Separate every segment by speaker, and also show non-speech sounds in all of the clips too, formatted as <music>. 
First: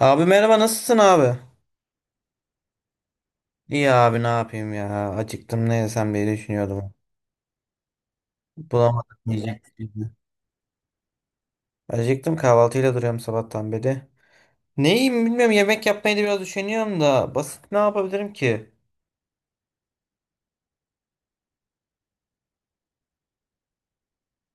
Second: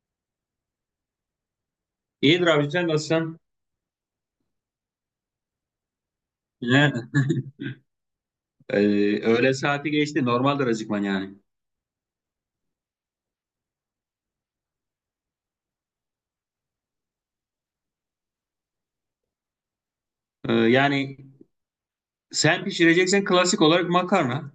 Speaker 1: Abi merhaba nasılsın abi?
Speaker 2: İyidir abi sen nasılsın?
Speaker 1: İyi abi ne yapayım ya. Acıktım ne yesem diye düşünüyordum.
Speaker 2: Yani, e,
Speaker 1: Bulamadım
Speaker 2: öğle
Speaker 1: yiyecek
Speaker 2: saati
Speaker 1: bir şey.
Speaker 2: geçti. Normaldir acıkman yani.
Speaker 1: Acıktım kahvaltıyla duruyorum sabahtan beri. Ne yiyeyim bilmiyorum yemek yapmayı da biraz düşünüyorum da basit ne yapabilirim ki?
Speaker 2: Yani sen pişireceksen klasik olarak makarna.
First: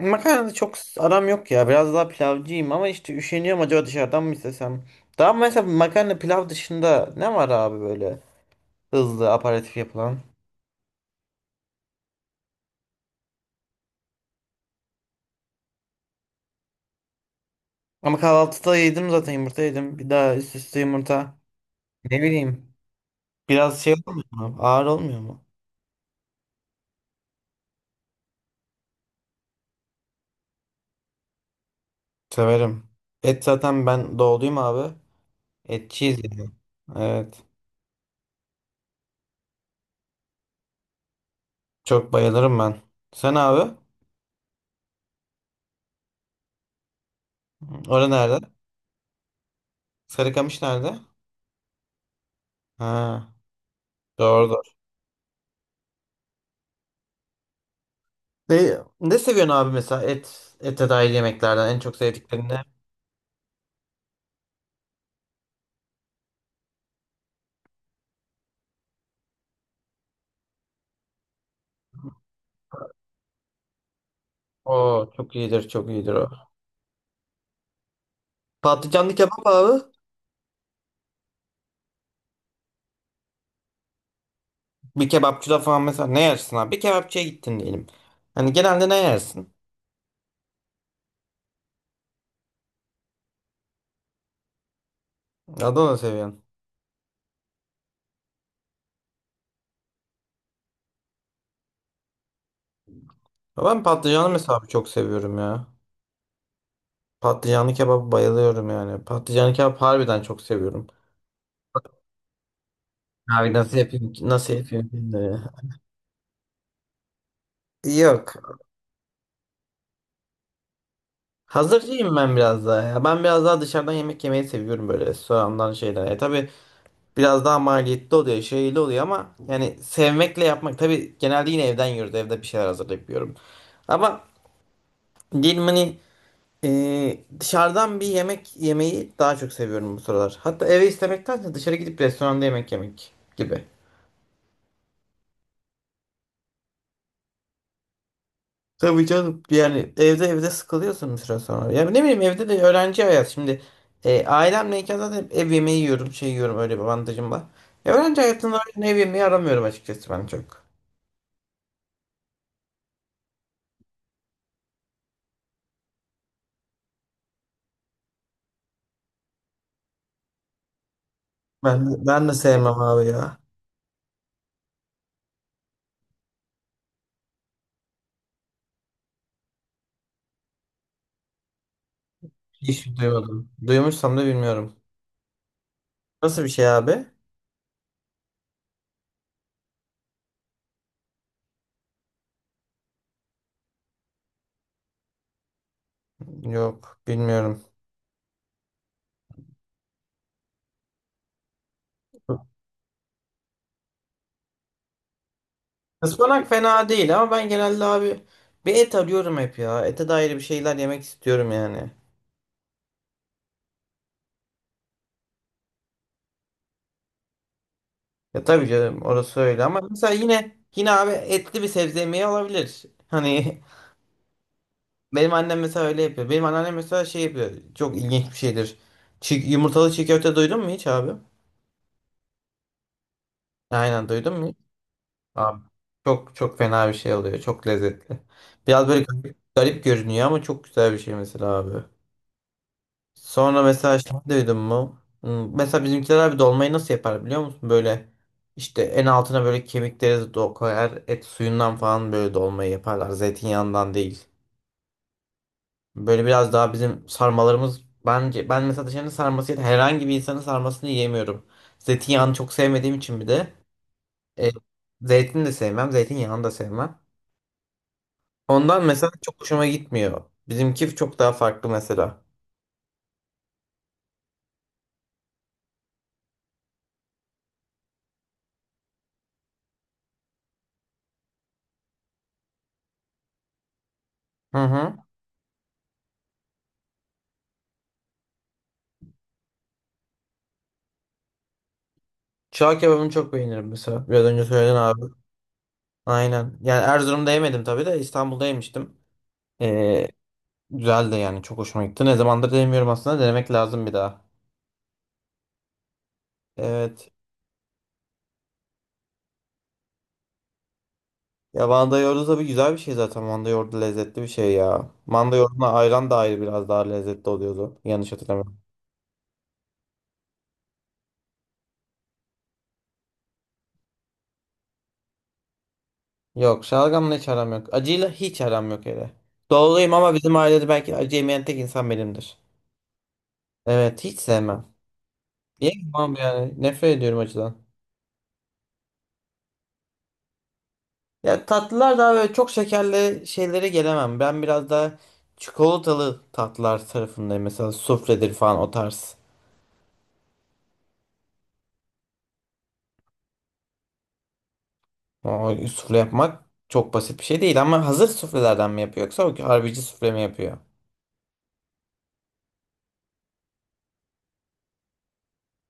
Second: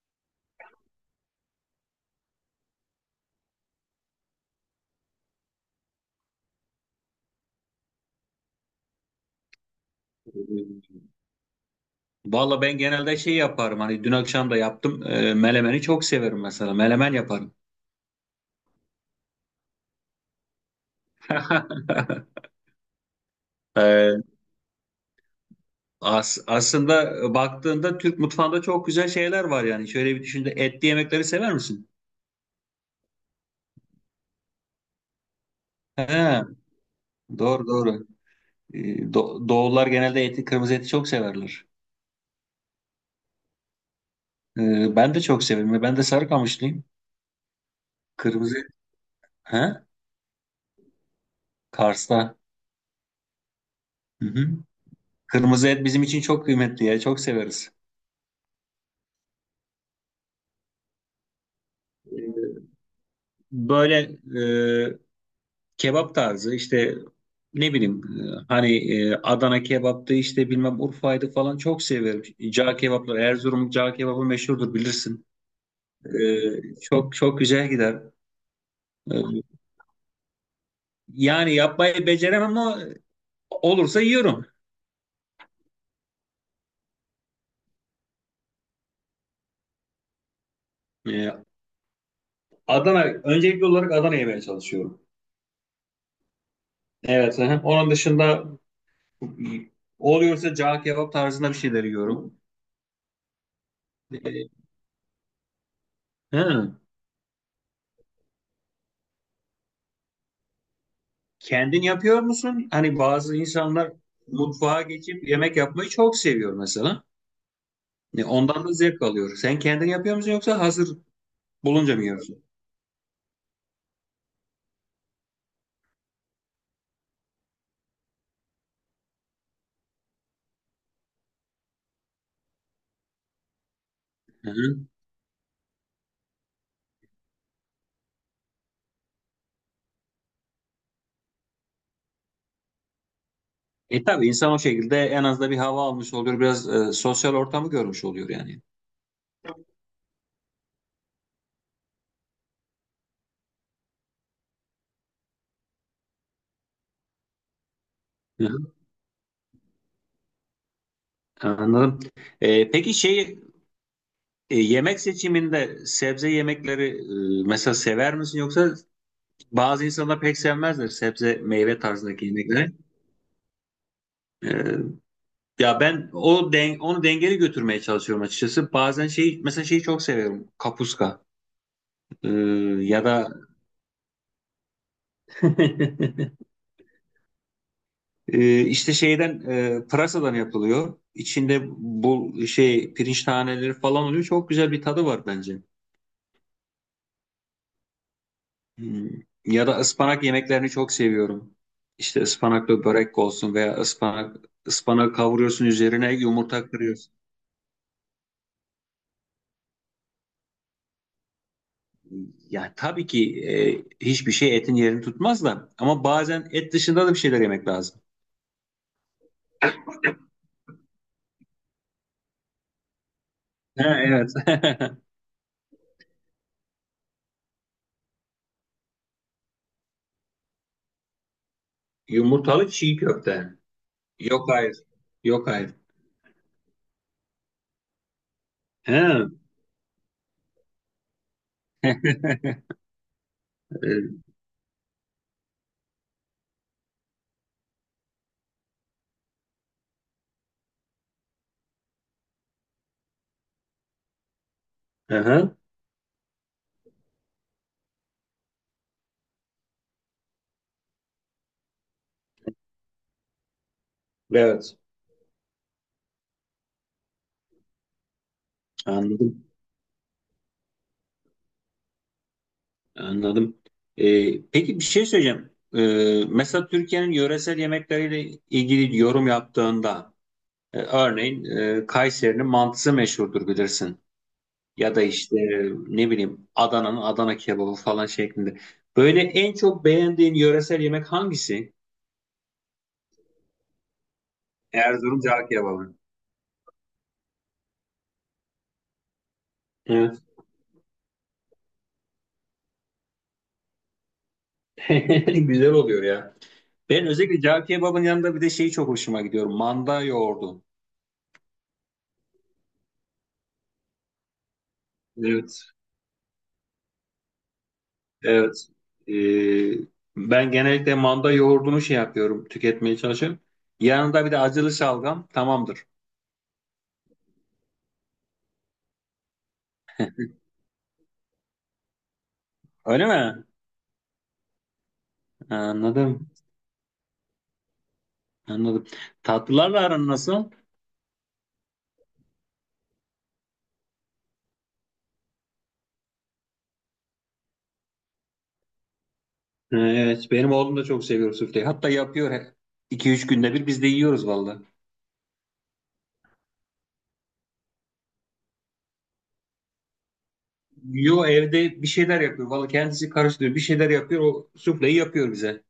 Speaker 1: Makarna da çok aram yok ya. Biraz daha pilavcıyım ama işte üşeniyorum acaba dışarıdan mı istesem? Daha mesela makarna pilav dışında ne var abi böyle hızlı aperatif yapılan?
Speaker 2: E, valla ben genelde şey yaparım. Hani dün akşam da yaptım. Melemeni çok severim mesela. Melemen yaparım.
Speaker 1: Ama kahvaltıda yedim zaten yumurta yedim. Bir daha üst üste yumurta. Ne
Speaker 2: <laughs>
Speaker 1: bileyim. Biraz şey
Speaker 2: E,
Speaker 1: olmuyor mu? Ağır olmuyor mu?
Speaker 2: aslında baktığında Türk mutfağında çok güzel şeyler var yani. Şöyle bir düşün, etli yemekleri sever misin?
Speaker 1: Severim. Et zaten ben doğduyum abi. Etçiyiz
Speaker 2: He,
Speaker 1: yani. Evet.
Speaker 2: doğru doğru. E, Doğullar genelde eti, kırmızı eti çok severler.
Speaker 1: Çok bayılırım ben. Sen abi?
Speaker 2: Ben de çok severim. Ben de Sarıkamışlıyım.
Speaker 1: Orada nerede?
Speaker 2: Kırmızı et. He?
Speaker 1: Sarıkamış nerede?
Speaker 2: Kars'ta.
Speaker 1: Ha,
Speaker 2: Hı
Speaker 1: doğru
Speaker 2: hı.
Speaker 1: doğru.
Speaker 2: Kırmızı et bizim için çok kıymetli ya. Çok severiz.
Speaker 1: Ne seviyorsun abi mesela et ete dair yemeklerden en çok
Speaker 2: Ee,
Speaker 1: sevdiklerin ne?
Speaker 2: Böyle e, kebap tarzı işte ne bileyim hani Adana kebaptı işte bilmem Urfa'ydı falan çok severim. Cağ kebapları, Erzurum cağ kebabı meşhurdur,
Speaker 1: Oo
Speaker 2: bilirsin.
Speaker 1: çok iyidir çok iyidir o.
Speaker 2: Çok çok güzel gider.
Speaker 1: Patlıcanlı kebap
Speaker 2: Ee,
Speaker 1: abi.
Speaker 2: yani yapmayı beceremem ama olursa yiyorum.
Speaker 1: Bir kebapçıda falan mesela ne yersin abi? Bir kebapçıya gittin diyelim. Hani genelde ne yersin?
Speaker 2: Ee, Adana öncelikli olarak Adana yemeye çalışıyorum.
Speaker 1: Adana seviyorsun.
Speaker 2: Evet. Hı hı. Onun dışında. Çok iyi. Oluyorsa cağ kebap tarzında bir şeyler yiyorum.
Speaker 1: Ya ben patlıcanlı
Speaker 2: Ee,
Speaker 1: mesela abi çok seviyorum ya.
Speaker 2: hı.
Speaker 1: Patlıcanlı kebaba bayılıyorum yani. Patlıcanlı kebap harbiden çok seviyorum.
Speaker 2: Kendin yapıyor musun? Hani bazı
Speaker 1: Abi
Speaker 2: insanlar
Speaker 1: nasıl
Speaker 2: mutfağa
Speaker 1: yapayım
Speaker 2: geçip
Speaker 1: şimdi?
Speaker 2: yemek yapmayı çok seviyor mesela.
Speaker 1: Yok.
Speaker 2: Ondan da zevk alıyor. Sen kendin yapıyor musun yoksa hazır bulunca mı
Speaker 1: Hazırcıyım ben
Speaker 2: yiyorsun?
Speaker 1: biraz daha ya. Ben biraz daha dışarıdan yemek yemeyi seviyorum böyle restorandan şeyden. E tabii biraz daha maliyetli oluyor, şeyli oluyor ama yani sevmekle yapmak. Tabii genelde yine evden yiyoruz. Evde bir şeyler hazırlayıp yiyorum. Ama
Speaker 2: Hı-hı.
Speaker 1: diyelim hani dışarıdan bir yemek yemeyi daha çok seviyorum bu sıralar. Hatta eve istemektense dışarı gidip restoranda yemek yemek gibi.
Speaker 2: E tabii insan o şekilde en az da bir hava almış oluyor. Biraz sosyal ortamı görmüş oluyor yani.
Speaker 1: Tabii canım yani evde sıkılıyorsun bir süre sonra. Ya ne bileyim evde de öğrenci hayat şimdi ailemleyken zaten hep ev yemeği yiyorum şey yiyorum öyle bir avantajım var. Ya öğrenci
Speaker 2: Hı-hı.
Speaker 1: hayatında öyle ev yemeği aramıyorum açıkçası ben çok.
Speaker 2: Anladım. Peki şey yemek seçiminde sebze yemekleri mesela sever misin, yoksa bazı insanlar pek sevmezler sebze
Speaker 1: Ben,
Speaker 2: meyve
Speaker 1: de
Speaker 2: tarzındaki
Speaker 1: ben de
Speaker 2: yemekleri.
Speaker 1: sevmem abi ya.
Speaker 2: Ee, Ya ben o den onu dengeli götürmeye çalışıyorum açıkçası. Bazen şey mesela şeyi çok seviyorum. Kapuska. Ee,
Speaker 1: Hiç
Speaker 2: Ya da
Speaker 1: duymadım. Duymuşsam da bilmiyorum.
Speaker 2: <laughs>
Speaker 1: Nasıl bir şey abi?
Speaker 2: İşte şeyden pırasadan yapılıyor. İçinde bu şey pirinç taneleri falan oluyor. Çok güzel bir tadı var bence.
Speaker 1: Yok bilmiyorum.
Speaker 2: Hmm. Ya da ıspanak yemeklerini çok seviyorum. İşte ıspanaklı börek olsun veya ıspanak ıspanak kavuruyorsun, üzerine
Speaker 1: Ispanak
Speaker 2: yumurta
Speaker 1: fena
Speaker 2: kırıyorsun.
Speaker 1: değil ama ben genelde abi bir et arıyorum hep ya. Ete dair bir şeyler yemek istiyorum yani.
Speaker 2: Ya tabii ki hiçbir şey etin yerini tutmaz da ama bazen et dışında da bir şeyler yemek lazım.
Speaker 1: Ya tabii canım orası öyle ama mesela yine yine abi etli bir sebze yemeği olabilir. Hani
Speaker 2: Ha, evet.
Speaker 1: <laughs> benim annem mesela öyle yapıyor. Benim anneannem mesela şey yapıyor. Çok ilginç bir şeydir. Yumurtalı çiğ köfte duydun mu hiç abi?
Speaker 2: Yumurtalı çiğ köfte.
Speaker 1: Aynen, duydun mu
Speaker 2: Yok
Speaker 1: hiç?
Speaker 2: hayır. Yok
Speaker 1: Abi
Speaker 2: hayır.
Speaker 1: çok çok fena bir şey oluyor. Çok lezzetli. Biraz böyle
Speaker 2: Ha.
Speaker 1: garip, garip görünüyor ama çok güzel bir şey mesela abi. Sonra
Speaker 2: e,
Speaker 1: mesela şey duydun mu? Mesela bizimkiler abi dolmayı nasıl yapar biliyor musun? Böyle işte en altına böyle kemikleri koyar. Et suyundan falan böyle dolmayı yaparlar. Zeytinyağından değil.
Speaker 2: aha.
Speaker 1: Böyle biraz daha bizim sarmalarımız bence ben mesela dışarının sarmasıyla herhangi bir insanın sarmasını yiyemiyorum. Zeytinyağını çok sevmediğim için bir de e,
Speaker 2: Evet.
Speaker 1: zeytin de sevmem, zeytinyağını da sevmem. Ondan mesela çok
Speaker 2: Anladım.
Speaker 1: hoşuma gitmiyor. Bizimki çok daha farklı mesela.
Speaker 2: Anladım. Peki bir şey söyleyeceğim. Mesela Türkiye'nin yöresel yemekleriyle ilgili yorum yaptığında örneğin Kayseri'nin mantısı meşhurdur, bilirsin.
Speaker 1: Hı
Speaker 2: Ya
Speaker 1: hı.
Speaker 2: da işte ne bileyim Adana'nın Adana kebabı falan şeklinde. Böyle en çok beğendiğin yöresel yemek hangisi?
Speaker 1: Çağ kebabını çok beğenirim mesela. Biraz önce söyledin abi.
Speaker 2: Erzurum cağ kebabı.
Speaker 1: Aynen. Yani Erzurum'da yemedim tabii de İstanbul'da yemiştim. Ee,
Speaker 2: Evet.
Speaker 1: Güzel de yani çok hoşuma gitti. Ne zamandır denemiyorum aslında. Denemek lazım bir daha.
Speaker 2: <laughs> Güzel oluyor ya. Ben
Speaker 1: Evet.
Speaker 2: özellikle cağ kebabın yanında bir de şey çok hoşuma gidiyor. Manda yoğurdu.
Speaker 1: Ya manda yoğurdu tabii güzel bir şey zaten. Manda yoğurdu lezzetli bir şey ya. Manda
Speaker 2: Evet.
Speaker 1: yoğurduna ayran da ayrı biraz daha lezzetli oluyordu. Yanlış hatırlamıyorum.
Speaker 2: Evet. Ee, Ben genellikle manda yoğurdunu şey yapıyorum. Tüketmeye çalışıyorum. Yanında bir de acılı şalgam tamamdır.
Speaker 1: Yok şalgamla hiç aram yok. Acıyla hiç aram yok hele. Doğuluyum ama bizim ailede belki acı yemeyen tek insan benimdir.
Speaker 2: Öyle mi?
Speaker 1: Evet hiç sevmem. Yemem
Speaker 2: Anladım.
Speaker 1: yani. Nefret ediyorum acıdan.
Speaker 2: Anladım. Tatlılarla aran nasıl?
Speaker 1: Ya tatlılar daha böyle çok şekerli şeylere gelemem. Ben biraz daha çikolatalı tatlılar tarafındayım. Mesela sufledir falan o tarz.
Speaker 2: Evet, benim oğlum da çok seviyor sufleyi. Hatta yapıyor, 2-3 günde bir biz de yiyoruz valla.
Speaker 1: O sufle yapmak çok basit bir şey değil ama hazır suflelerden mi yapıyor yoksa o harbici sufle mi yapıyor?
Speaker 2: Yo, evde bir şeyler yapıyor. Valla kendisi karıştırıyor. Bir şeyler yapıyor. O sufleyi yapıyor bize.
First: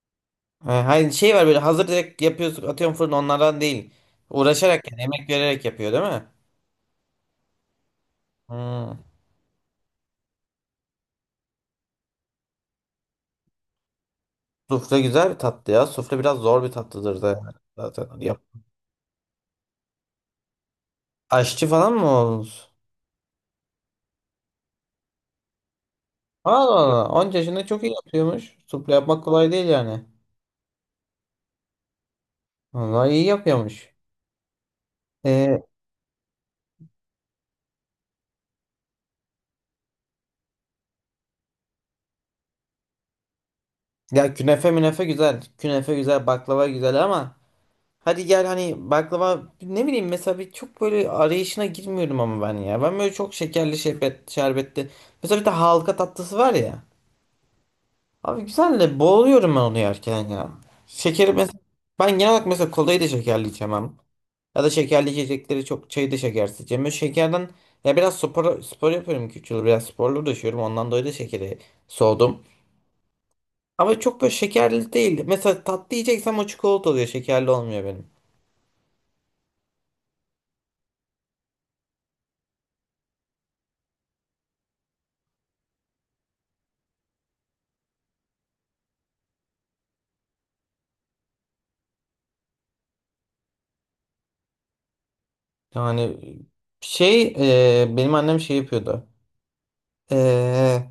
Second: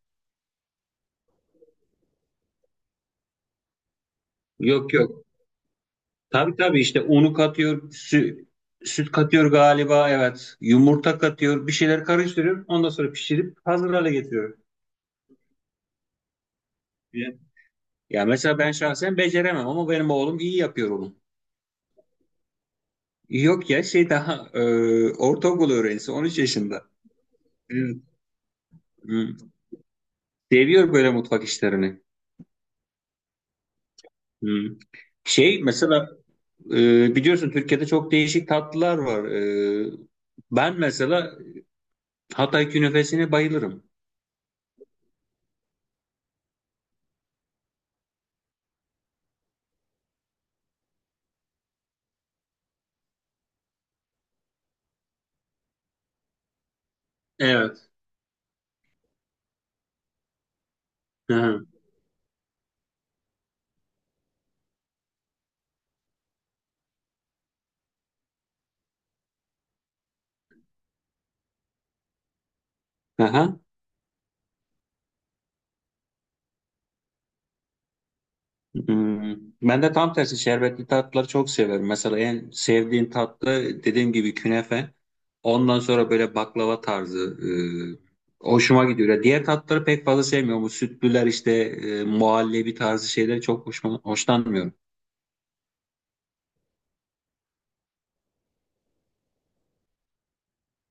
Speaker 1: Ha, hayır şey var böyle hazır direkt yapıyorsun atıyorum fırına onlardan değil. Uğraşarak
Speaker 2: Yok
Speaker 1: yani
Speaker 2: yok.
Speaker 1: emek vererek yapıyor değil mi?
Speaker 2: Tabii tabii, işte unu katıyor. Sü
Speaker 1: Hmm.
Speaker 2: süt katıyor galiba. Evet. Yumurta katıyor. Bir şeyler karıştırıyor. Ondan sonra pişirip hazır hale getiriyor.
Speaker 1: Sufle güzel bir tatlı ya. Sufle biraz zor bir tatlıdır da
Speaker 2: Evet.
Speaker 1: yani zaten.
Speaker 2: Ya
Speaker 1: Yap.
Speaker 2: mesela ben şahsen beceremem ama benim oğlum iyi yapıyor onu.
Speaker 1: Aşçı falan mı olmuş?
Speaker 2: Yok ya, şey daha ortaokul öğrencisi, 13
Speaker 1: Allah
Speaker 2: yaşında.
Speaker 1: Allah. 10 yaşında çok iyi
Speaker 2: Evet.
Speaker 1: yapıyormuş. Sufle yapmak
Speaker 2: Hı.
Speaker 1: kolay değil yani.
Speaker 2: Seviyor böyle mutfak işlerini.
Speaker 1: Vallahi iyi yapıyormuş.
Speaker 2: Hmm.
Speaker 1: Ee,
Speaker 2: Şey mesela biliyorsun Türkiye'de çok değişik tatlılar var. Ben mesela Hatay künefesine bayılırım.
Speaker 1: Ya künefe münefe güzel. Künefe güzel, baklava güzel ama hadi gel hani baklava ne bileyim mesela bir çok böyle arayışına girmiyorum ama ben ya. Ben böyle çok şekerli şerbetli. Mesela bir de halka tatlısı var ya.
Speaker 2: Evet.
Speaker 1: Abi güzel de boğuluyorum ben onu yerken ya. Şekeri
Speaker 2: Hı
Speaker 1: mesela
Speaker 2: hı.
Speaker 1: ben genel olarak mesela kolayı da şekerli içemem. Ya da şekerli içecekleri çok çayı da şekersiz içemem. Böyle şekerden ya biraz spor yapıyorum küçük yıl. Biraz sporlu düşüyorum. Ondan dolayı da şekeri soğudum.
Speaker 2: Aha.
Speaker 1: Ama çok böyle şekerli değil. Mesela tatlı yiyeceksem o çikolata oluyor. Şekerli olmuyor benim.
Speaker 2: Hmm. Ben de tam tersi şerbetli tatlıları çok severim. Mesela en sevdiğim tatlı dediğim gibi künefe. Ondan sonra böyle baklava tarzı hoşuma gidiyor. Ya diğer tatlıları pek fazla sevmiyorum. Bu sütlüler işte muhallebi tarzı şeyleri çok hoşlanmıyorum.
Speaker 1: Yani şey benim annem şey yapıyordu. E,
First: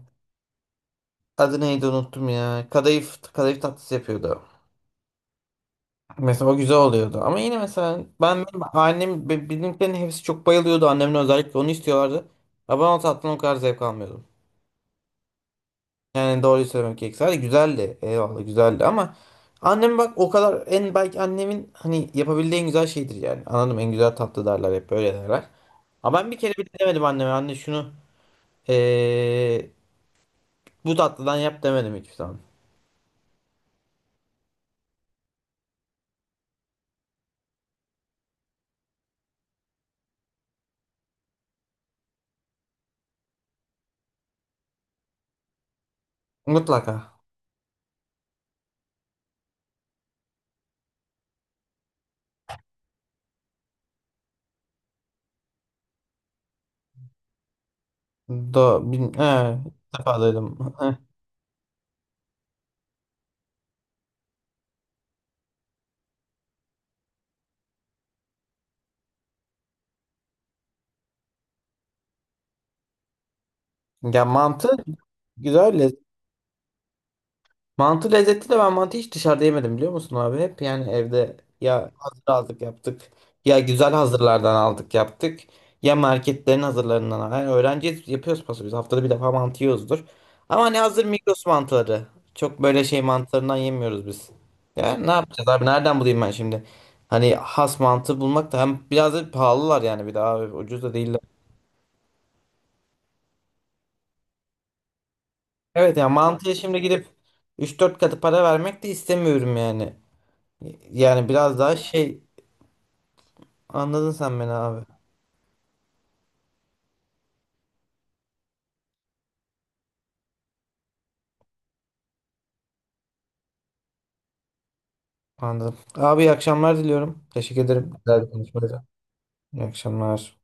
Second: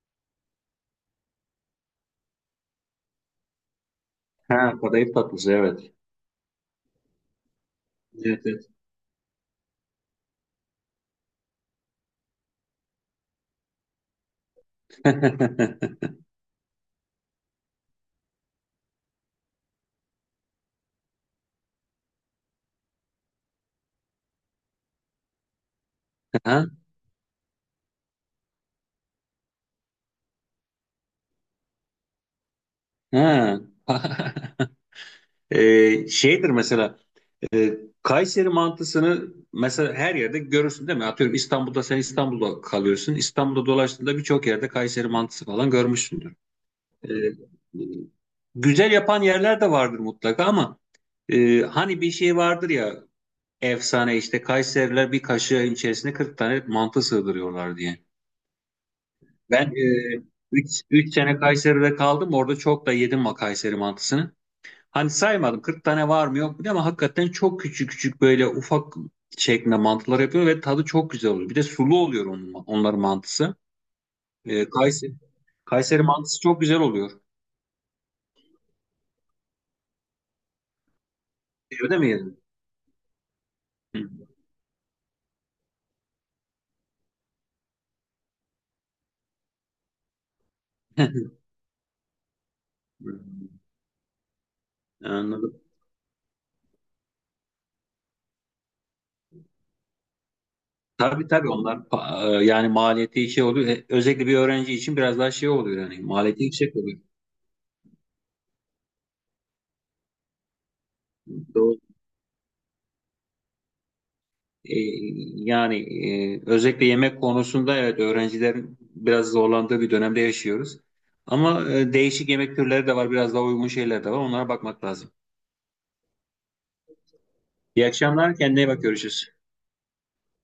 Speaker 1: Adı neydi unuttum ya. Kadayıf tatlısı yapıyordu.
Speaker 2: Ha, kadayıf tatlısı, evet.
Speaker 1: Mesela o güzel oluyordu. Ama yine mesela
Speaker 2: Evet,
Speaker 1: benimkilerin hepsi çok bayılıyordu. Annemle özellikle onu istiyorlardı. Ama ben o tatlıdan o kadar zevk almıyordum.
Speaker 2: evet. <laughs>
Speaker 1: Yani doğruyu söylemek gerekirse hadi güzeldi. Eyvallah güzeldi ama annem bak o kadar en belki annemin hani yapabildiği en güzel şeydir yani. Anladım en güzel tatlı derler hep böyle derler. Ama ben bir kere
Speaker 2: Ha?
Speaker 1: bile demedim anneme anne şunu eee, bu tatlıdan yap demedim hiçbir zaman.
Speaker 2: Ha. <laughs> Şeydir mesela e, Kayseri mantısını mesela her yerde görürsün değil mi? Atıyorum, İstanbul'da sen, İstanbul'da kalıyorsun. İstanbul'da dolaştığında birçok yerde Kayseri mantısı falan görmüşsündür. Ee,
Speaker 1: Mutlaka.
Speaker 2: güzel yapan yerler de vardır mutlaka ama hani bir şey vardır ya, efsane işte Kayseriler bir kaşığın içerisine 40 tane mantı sığdırıyorlar diye.
Speaker 1: He,
Speaker 2: Ben
Speaker 1: ilk defa
Speaker 2: e,
Speaker 1: duydum. <laughs> He.
Speaker 2: 3 sene Kayseri'de kaldım. Orada çok da yedim o Kayseri mantısını. Hani saymadım 40 tane var mı yok mu diye ama hakikaten çok küçük küçük böyle ufak şeklinde mantılar yapıyor ve tadı çok güzel oluyor. Bir de sulu oluyor onların mantısı.
Speaker 1: Ya mantı
Speaker 2: Ee, Kayseri,
Speaker 1: güzel.
Speaker 2: Kayseri mantısı çok güzel oluyor.
Speaker 1: Mantı lezzetli de ben mantı hiç dışarıda yemedim biliyor musun abi? Hep yani evde ya
Speaker 2: Öyle mi
Speaker 1: hazır
Speaker 2: yedin?
Speaker 1: aldık yaptık. Ya güzel
Speaker 2: Hı.
Speaker 1: hazırlardan aldık yaptık. Ya marketlerin hazırlarından. Yani öğrenciyiz yapıyoruz paso biz. Haftada bir defa mantı yiyoruzdur. Ama hani hazır Migros mantıları. Çok böyle şey mantılarından yemiyoruz biz. Ya
Speaker 2: <laughs>
Speaker 1: ne yapacağız
Speaker 2: Anladım.
Speaker 1: abi nereden bulayım ben şimdi? Hani has mantı bulmak da hem biraz da pahalılar yani bir daha abi, ucuz da değiller.
Speaker 2: Tabii tabii, onlar yani maliyeti şey oluyor. Özellikle bir öğrenci için biraz daha şey oluyor,
Speaker 1: Evet
Speaker 2: yani
Speaker 1: ya
Speaker 2: maliyeti
Speaker 1: mantıya
Speaker 2: yüksek
Speaker 1: şimdi
Speaker 2: oluyor.
Speaker 1: gidip 3-4 katı para vermek de istemiyorum yani. Yani biraz daha
Speaker 2: Doğru.
Speaker 1: şey. Anladın sen beni
Speaker 2: E,
Speaker 1: abi.
Speaker 2: Yani özellikle yemek konusunda evet öğrencilerin biraz zorlandığı bir dönemde yaşıyoruz. Ama değişik yemek türleri de var, biraz daha uygun şeyler de var. Onlara bakmak lazım.
Speaker 1: Anladım. Abi iyi akşamlar diliyorum. Teşekkür
Speaker 2: İyi
Speaker 1: ederim. Güzel bir
Speaker 2: akşamlar, kendine iyi bak,
Speaker 1: konuşmaydı.
Speaker 2: görüşürüz.
Speaker 1: İyi akşamlar.